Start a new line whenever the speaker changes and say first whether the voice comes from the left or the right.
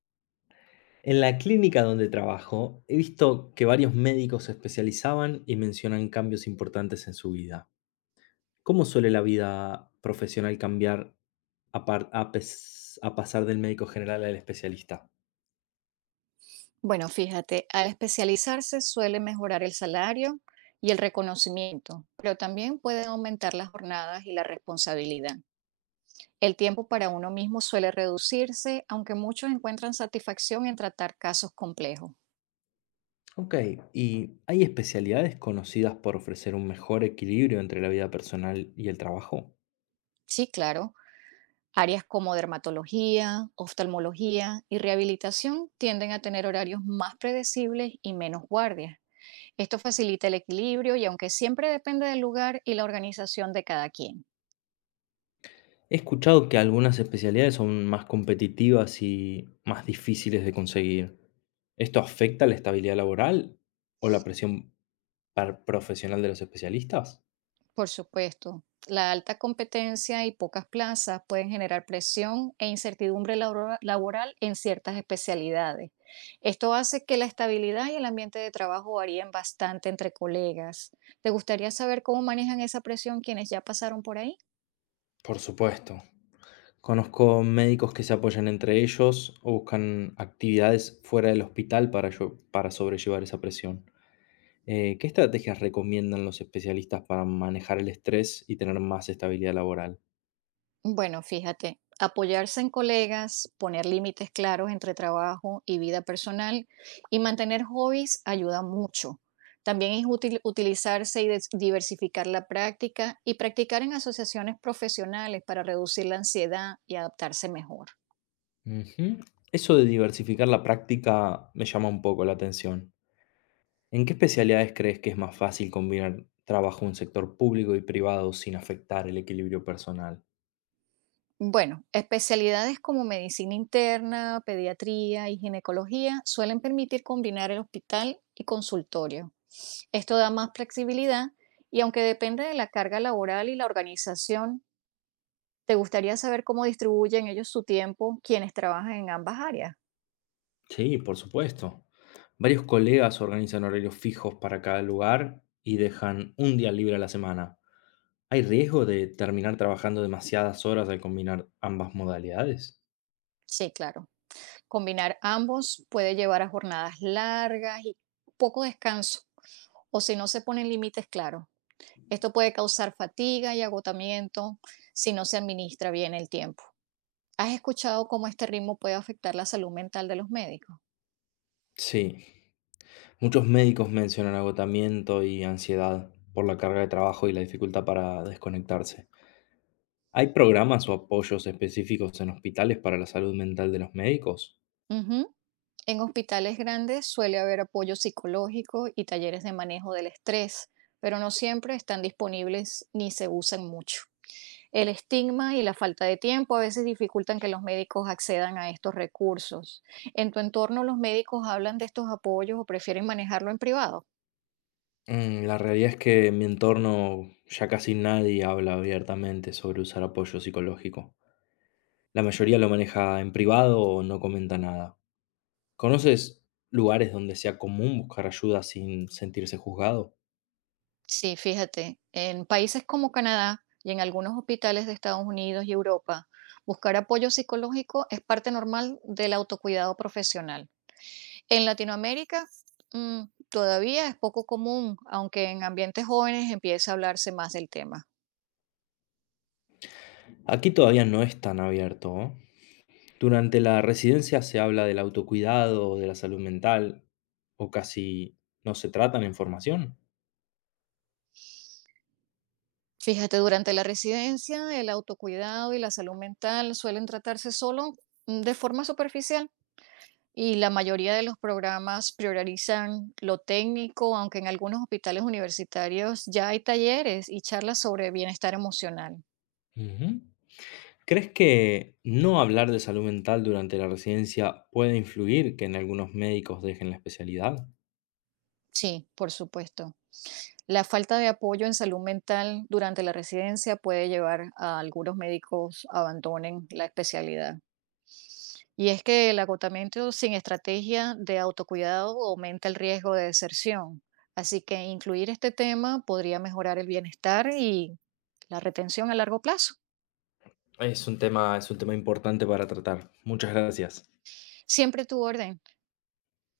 left: En la clínica donde trabajo, he visto que varios médicos se especializaban y mencionan cambios importantes en su vida. ¿Cómo suele la vida profesional cambiar a, a pasar del médico general al especialista?
right: Bueno, fíjate, al especializarse suele mejorar el salario y el reconocimiento, pero también pueden aumentar las jornadas y la responsabilidad. El tiempo para uno mismo suele reducirse, aunque muchos encuentran satisfacción en tratar casos complejos.
left: Ok, ¿y hay especialidades conocidas por ofrecer un mejor equilibrio entre la vida personal y el trabajo?
right: Sí, claro, áreas como dermatología, oftalmología y rehabilitación tienden a tener horarios más predecibles y menos guardias. Esto facilita el equilibrio y aunque siempre depende del lugar y la organización de cada quien.
left: He escuchado que algunas especialidades son más competitivas y más difíciles de conseguir. ¿Esto afecta la estabilidad laboral o la presión ¿Par profesional de los especialistas?
right: Por supuesto, la alta competencia y pocas plazas pueden generar presión e incertidumbre laboral en ciertas especialidades. Esto hace que la estabilidad y el ambiente de trabajo varíen bastante entre colegas. ¿Te gustaría saber cómo manejan esa presión quienes ya pasaron por ahí?
left: Por supuesto. Conozco médicos que se apoyan entre ellos o buscan actividades fuera del hospital para sobrellevar esa presión. ¿Qué estrategias recomiendan los especialistas para manejar el estrés y tener más estabilidad laboral?
right: Bueno, fíjate, apoyarse en colegas, poner límites claros entre trabajo y vida personal y mantener hobbies ayuda mucho. También es útil utilizarse y diversificar la práctica y practicar en asociaciones profesionales para reducir la ansiedad y adaptarse mejor.
left: Ujú. Eso de diversificar la práctica me llama un poco la atención. ¿En qué especialidades crees que es más fácil combinar trabajo en un sector público y privado sin afectar el equilibrio personal?
right: Bueno, especialidades como medicina interna, pediatría y ginecología suelen permitir combinar el hospital y consultorio. Esto da más flexibilidad y aunque depende de la carga laboral y la organización, ¿te gustaría saber cómo distribuyen ellos su tiempo quienes trabajan en ambas áreas?
left: Sí, por supuesto. Varios colegas organizan horarios fijos para cada lugar y dejan un día libre a la semana. ¿Hay riesgo de terminar trabajando demasiadas horas al combinar ambas modalidades?
right: Sí, claro. Combinar ambos puede llevar a jornadas largas y poco descanso, o si no se ponen límites claros. Esto puede causar fatiga y agotamiento si no se administra bien el tiempo. ¿Has escuchado cómo este ritmo puede afectar la salud mental de los médicos?
left: Sí, muchos médicos mencionan agotamiento y ansiedad por la carga de trabajo y la dificultad para desconectarse. ¿Hay programas o apoyos específicos en hospitales para la salud mental de los médicos?
right: Ujú. En hospitales grandes suele haber apoyo psicológico y talleres de manejo del estrés, pero no siempre están disponibles ni se usan mucho. El estigma y la falta de tiempo a veces dificultan que los médicos accedan a estos recursos. ¿En tu entorno los médicos hablan de estos apoyos o prefieren manejarlo en privado?
left: Mm, la realidad es que en mi entorno ya casi nadie habla abiertamente sobre usar apoyo psicológico. La mayoría lo maneja en privado o no comenta nada. ¿Conoces lugares donde sea común buscar ayuda sin sentirse juzgado?
right: Sí, fíjate, en países como Canadá y en algunos hospitales de Estados Unidos y Europa, buscar apoyo psicológico es parte normal del autocuidado profesional. En Latinoamérica, mm, todavía es poco común, aunque en ambientes jóvenes empieza a hablarse más del tema.
left: Aquí todavía no es tan abierto. ¿Oh? Durante la residencia se habla del autocuidado, de la salud mental, o casi no se tratan en formación.
right: Fíjate, durante la residencia, el autocuidado y la salud mental suelen tratarse solo de forma superficial y la mayoría de los programas priorizan lo técnico, aunque en algunos hospitales universitarios ya hay talleres y charlas sobre bienestar emocional.
left: Ujú. ¿Crees que no hablar de salud mental durante la residencia puede influir que en algunos médicos dejen la especialidad?
right: Sí, por supuesto. La falta de apoyo en salud mental durante la residencia puede llevar a algunos médicos abandonen la especialidad. Y es que el agotamiento sin estrategia de autocuidado aumenta el riesgo de deserción. Así que incluir este tema podría mejorar el bienestar y la retención a largo plazo.
left: Es un tema importante para tratar. Muchas gracias.
right: Siempre tu orden.